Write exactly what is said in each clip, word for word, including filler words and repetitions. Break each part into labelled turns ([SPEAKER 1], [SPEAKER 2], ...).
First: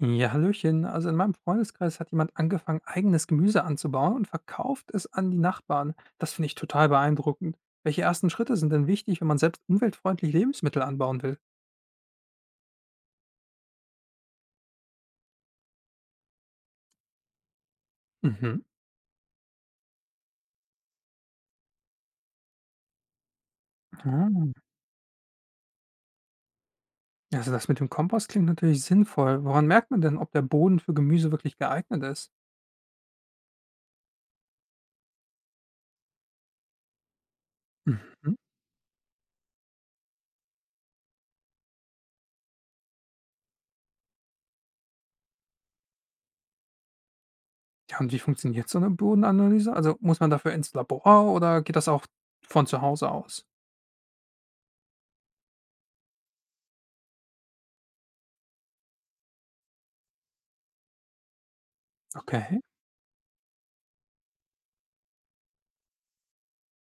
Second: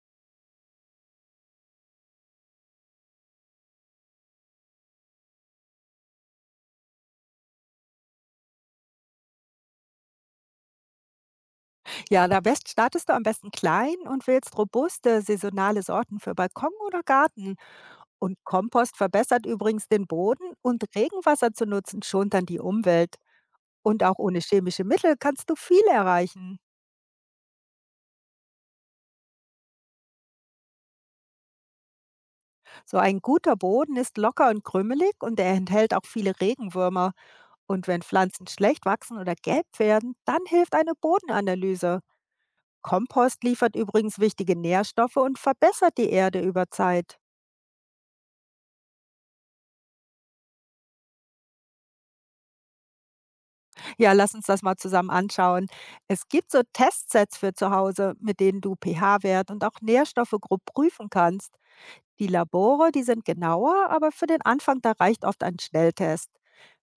[SPEAKER 1] Ja, hallöchen. Also in meinem Freundeskreis hat jemand angefangen, eigenes Gemüse anzubauen und verkauft es an die Nachbarn. Das finde ich total beeindruckend. Welche ersten Schritte sind denn wichtig, wenn man selbst umweltfreundlich Lebensmittel anbauen will?
[SPEAKER 2] Ja, da best startest du am besten klein und wählst robuste, saisonale Sorten für Balkon oder Garten. Und
[SPEAKER 1] Mhm.
[SPEAKER 2] Kompost verbessert übrigens den Boden, und Regenwasser zu nutzen schont dann die Umwelt. Und auch ohne
[SPEAKER 1] Ah,
[SPEAKER 2] chemische Mittel kannst du viel erreichen.
[SPEAKER 1] Also das mit dem Kompost klingt natürlich sinnvoll. Woran merkt man denn, ob der Boden für Gemüse wirklich geeignet ist?
[SPEAKER 2] So ein guter Boden ist locker und krümelig, und er enthält auch viele Regenwürmer. Und wenn
[SPEAKER 1] Mhm.
[SPEAKER 2] Pflanzen schlecht wachsen oder gelb werden, dann hilft eine Bodenanalyse. Kompost liefert übrigens wichtige Nährstoffe und verbessert die Erde über Zeit.
[SPEAKER 1] Ja, und wie funktioniert so eine Bodenanalyse? Also muss man dafür ins Labor oder geht das auch von zu Hause aus?
[SPEAKER 2] Ja, lass uns das mal zusammen anschauen. Es gibt so Testsets für zu Hause, mit denen du pH-Wert und auch Nährstoffe grob prüfen kannst. Die
[SPEAKER 1] Okay.
[SPEAKER 2] Labore, die sind genauer, aber für den Anfang, da reicht oft ein Schnelltest.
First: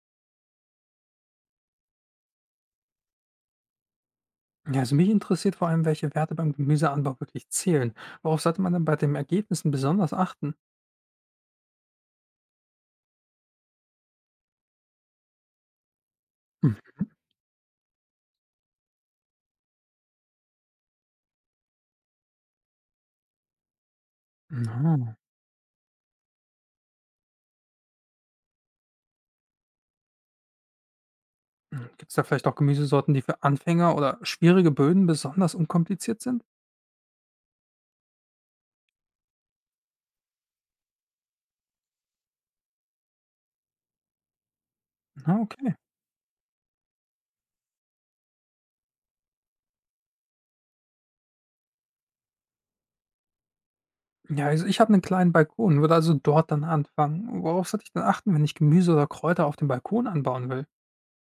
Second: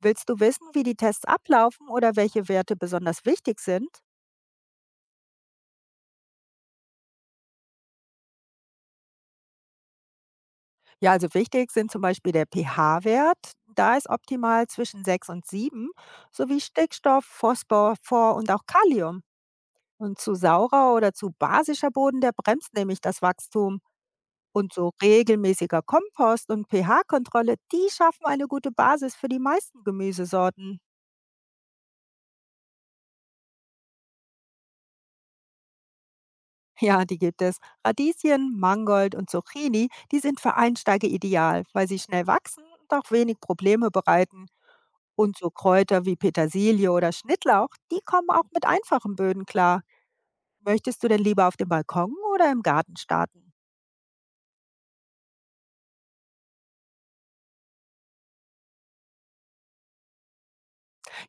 [SPEAKER 2] Willst du wissen, wie die Tests ablaufen oder welche Werte besonders wichtig sind?
[SPEAKER 1] Ja, also mich interessiert vor allem, welche Werte beim Gemüseanbau wirklich zählen. Worauf sollte man denn bei den Ergebnissen besonders achten?
[SPEAKER 2] Ja, also wichtig sind zum Beispiel der pH-Wert. Da ist optimal zwischen sechs und sieben, sowie
[SPEAKER 1] Hm.
[SPEAKER 2] Stickstoff, Phosphor, Phor und auch Kalium. Und zu saurer oder zu basischer Boden, der bremst nämlich das Wachstum. Und so
[SPEAKER 1] Na.
[SPEAKER 2] regelmäßiger Kompost und pH-Kontrolle, die schaffen eine gute Basis für die meisten Gemüsesorten.
[SPEAKER 1] Gibt es da vielleicht auch Gemüsesorten, die für Anfänger oder schwierige Böden besonders unkompliziert sind?
[SPEAKER 2] Ja, die gibt es. Radieschen, Mangold und Zucchini, die sind für Einsteiger ideal, weil sie schnell wachsen und auch wenig Probleme bereiten. Und
[SPEAKER 1] Na,
[SPEAKER 2] so
[SPEAKER 1] okay.
[SPEAKER 2] Kräuter wie Petersilie oder Schnittlauch, die kommen auch mit einfachen Böden klar. Möchtest du denn lieber auf dem Balkon oder im Garten starten?
[SPEAKER 1] Ja, also ich habe einen kleinen Balkon, würde also dort dann anfangen. Worauf sollte ich dann achten, wenn ich Gemüse oder Kräuter auf dem Balkon anbauen will?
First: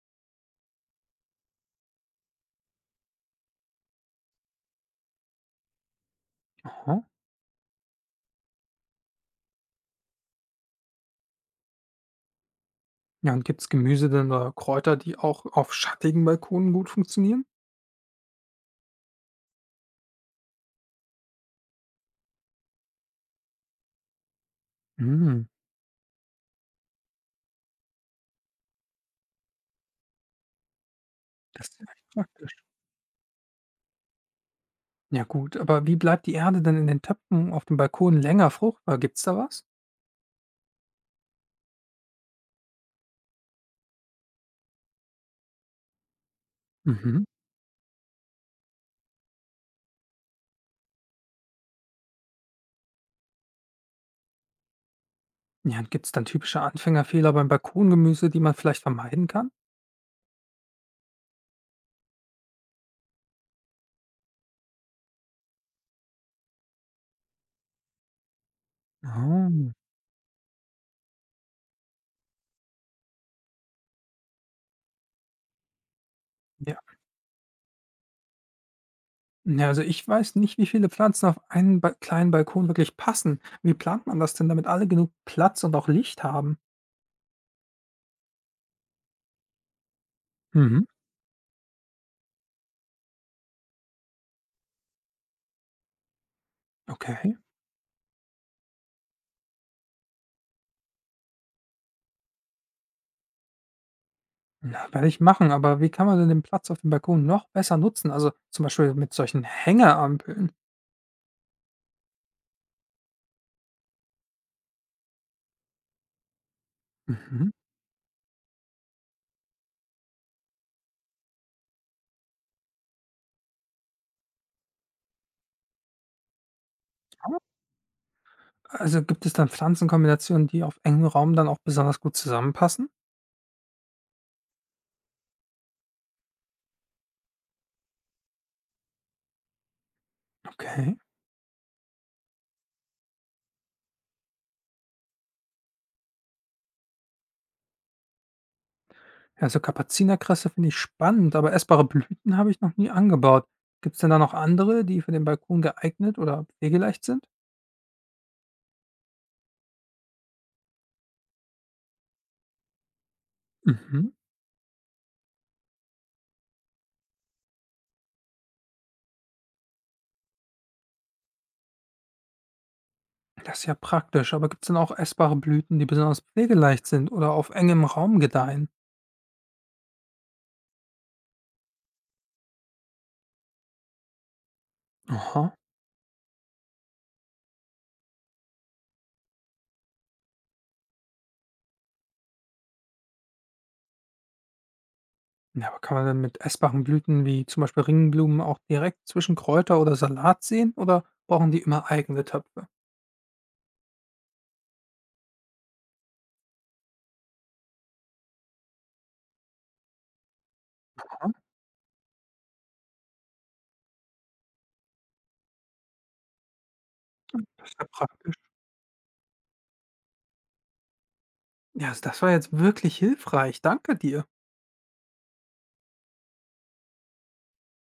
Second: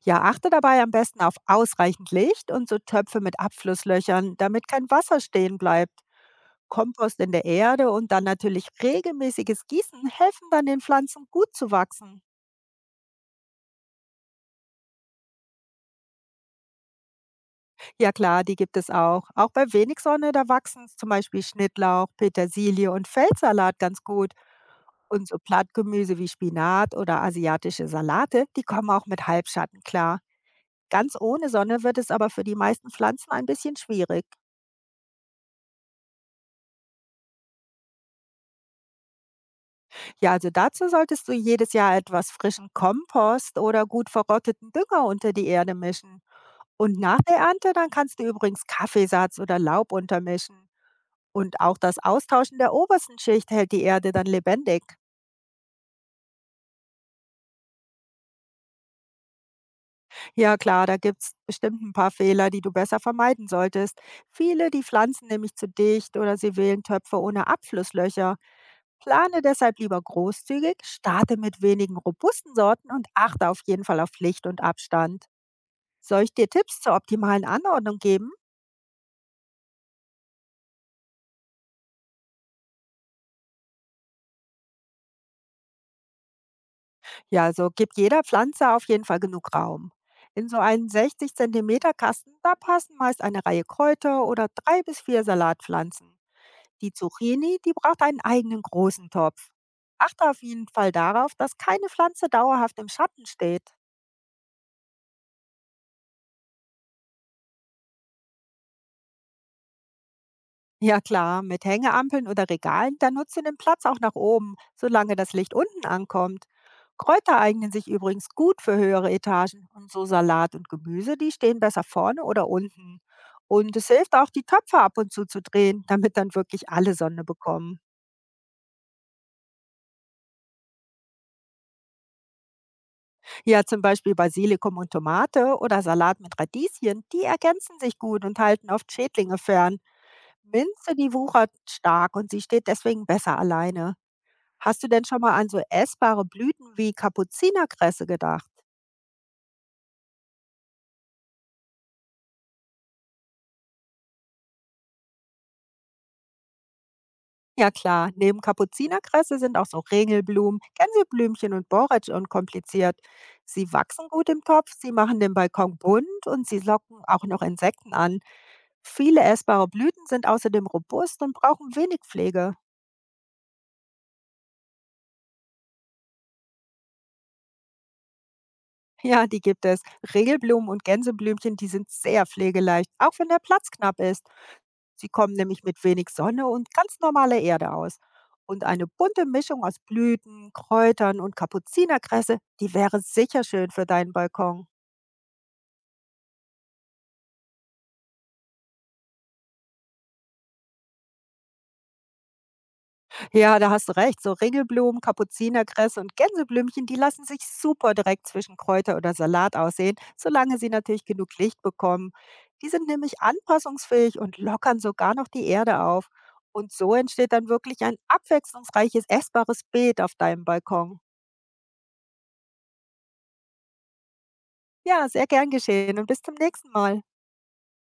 [SPEAKER 2] Ja, achte dabei am besten auf ausreichend Licht und so Töpfe mit Abflusslöchern, damit kein Wasser stehen bleibt.
[SPEAKER 1] Aha.
[SPEAKER 2] Kompost in der Erde und dann natürlich regelmäßiges Gießen helfen dann den Pflanzen gut zu wachsen.
[SPEAKER 1] Ja, und gibt es Gemüse denn oder Kräuter, die auch auf schattigen Balkonen gut funktionieren?
[SPEAKER 2] Ja klar, die gibt es auch. Auch bei wenig Sonne, da wachsen zum Beispiel Schnittlauch, Petersilie und Feldsalat ganz gut. Und so
[SPEAKER 1] Hm,
[SPEAKER 2] Blattgemüse wie Spinat oder asiatische Salate, die kommen auch mit Halbschatten klar. Ganz ohne
[SPEAKER 1] das ist
[SPEAKER 2] Sonne
[SPEAKER 1] ja
[SPEAKER 2] wird
[SPEAKER 1] echt
[SPEAKER 2] es aber für die
[SPEAKER 1] praktisch.
[SPEAKER 2] meisten Pflanzen ein bisschen schwierig.
[SPEAKER 1] Ja gut, aber wie bleibt die Erde denn in den Töpfen auf dem Balkon länger fruchtbar? Gibt's da was?
[SPEAKER 2] Ja, also dazu solltest du jedes Jahr etwas frischen Kompost oder gut verrotteten Dünger unter die Erde mischen. Und nach
[SPEAKER 1] Mhm.
[SPEAKER 2] der Ernte, dann kannst du übrigens Kaffeesatz oder Laub untermischen. Und auch das Austauschen der obersten Schicht hält die Erde dann lebendig.
[SPEAKER 1] Ja, und gibt's dann typische Anfängerfehler beim Balkongemüse, die man vielleicht vermeiden kann?
[SPEAKER 2] Ja klar, da gibt es bestimmt ein paar Fehler, die du besser vermeiden solltest. Viele, die pflanzen nämlich zu dicht oder sie wählen Töpfe ohne Abflusslöcher. Plane
[SPEAKER 1] Ah.
[SPEAKER 2] deshalb lieber großzügig, starte mit wenigen robusten Sorten und achte auf jeden Fall auf Licht und Abstand. Soll ich dir
[SPEAKER 1] Ja.
[SPEAKER 2] Tipps zur optimalen Anordnung geben?
[SPEAKER 1] Ja, also ich weiß nicht, wie viele Pflanzen auf einen ba kleinen Balkon wirklich passen. Wie plant man das denn, damit alle genug Platz und auch Licht haben?
[SPEAKER 2] Ja, also gibt jeder Pflanze auf jeden Fall genug Raum. In so
[SPEAKER 1] Mhm.
[SPEAKER 2] einen sechzig Zentimeter Kasten, da passen meist eine Reihe Kräuter oder drei bis vier Salatpflanzen. Die
[SPEAKER 1] Okay,
[SPEAKER 2] Zucchini, die braucht einen eigenen großen Topf. Achte auf jeden Fall darauf, dass keine Pflanze dauerhaft im Schatten steht.
[SPEAKER 1] na, werde ich machen, aber wie kann man denn den Platz auf dem Balkon noch besser nutzen? Also zum Beispiel mit solchen Hängerampeln.
[SPEAKER 2] Ja klar, mit Hängeampeln oder Regalen, da nutzt du den Platz auch nach oben, solange das Licht unten ankommt. Kräuter
[SPEAKER 1] Mhm.
[SPEAKER 2] eignen sich übrigens gut für höhere Etagen, und so Salat und Gemüse, die stehen besser vorne oder unten. Und es hilft auch, die Töpfe ab und zu zu drehen, damit dann wirklich alle Sonne bekommen.
[SPEAKER 1] Also, gibt es dann Pflanzenkombinationen, die auf engem Raum dann auch besonders gut zusammenpassen?
[SPEAKER 2] Ja, zum Beispiel Basilikum und Tomate oder Salat mit Radieschen, die ergänzen sich gut und halten oft Schädlinge fern. Minze,
[SPEAKER 1] Okay.
[SPEAKER 2] die wuchert stark, und sie steht deswegen besser alleine. Hast du denn schon mal an so essbare Blüten wie Kapuzinerkresse gedacht?
[SPEAKER 1] Ja, so Kapuzinerkresse finde ich spannend, aber essbare Blüten habe ich noch nie angebaut. Gibt es denn da noch andere, die für den Balkon geeignet oder pflegeleicht sind?
[SPEAKER 2] Ja klar, neben Kapuzinerkresse sind auch so Ringelblumen, Gänseblümchen und Borretsch unkompliziert. Sie wachsen
[SPEAKER 1] Mhm.
[SPEAKER 2] gut im Topf, sie machen den Balkon bunt und sie locken auch noch Insekten an. Viele essbare Blüten sind außerdem robust und brauchen wenig Pflege.
[SPEAKER 1] Das ist ja praktisch, aber gibt es denn auch essbare Blüten, die besonders pflegeleicht sind oder auf engem Raum gedeihen?
[SPEAKER 2] Ja, die gibt es. Ringelblumen und Gänseblümchen, die sind sehr pflegeleicht, auch wenn der Platz knapp ist. Sie kommen
[SPEAKER 1] Aha.
[SPEAKER 2] nämlich mit wenig Sonne und ganz normaler Erde aus. Und eine bunte Mischung aus Blüten, Kräutern und Kapuzinerkresse, die wäre sicher schön für deinen Balkon.
[SPEAKER 1] Ja, aber kann man denn mit essbaren Blüten wie zum Beispiel Ringblumen auch direkt zwischen Kräuter oder Salat sehen oder brauchen die immer eigene Töpfe?
[SPEAKER 2] Ja, da hast du recht. So Ringelblumen, Kapuzinerkresse und Gänseblümchen, die lassen sich super direkt zwischen Kräuter oder Salat aussehen, solange sie natürlich
[SPEAKER 1] Aha.
[SPEAKER 2] genug Licht bekommen. Die sind nämlich anpassungsfähig und lockern sogar noch die Erde auf. Und so entsteht dann
[SPEAKER 1] Das ist
[SPEAKER 2] wirklich
[SPEAKER 1] ja
[SPEAKER 2] ein
[SPEAKER 1] praktisch.
[SPEAKER 2] abwechslungsreiches, essbares Beet auf deinem Balkon.
[SPEAKER 1] Ja, s das war jetzt wirklich hilfreich. Danke dir.
[SPEAKER 2] Ja, sehr gern geschehen und bis zum nächsten Mal.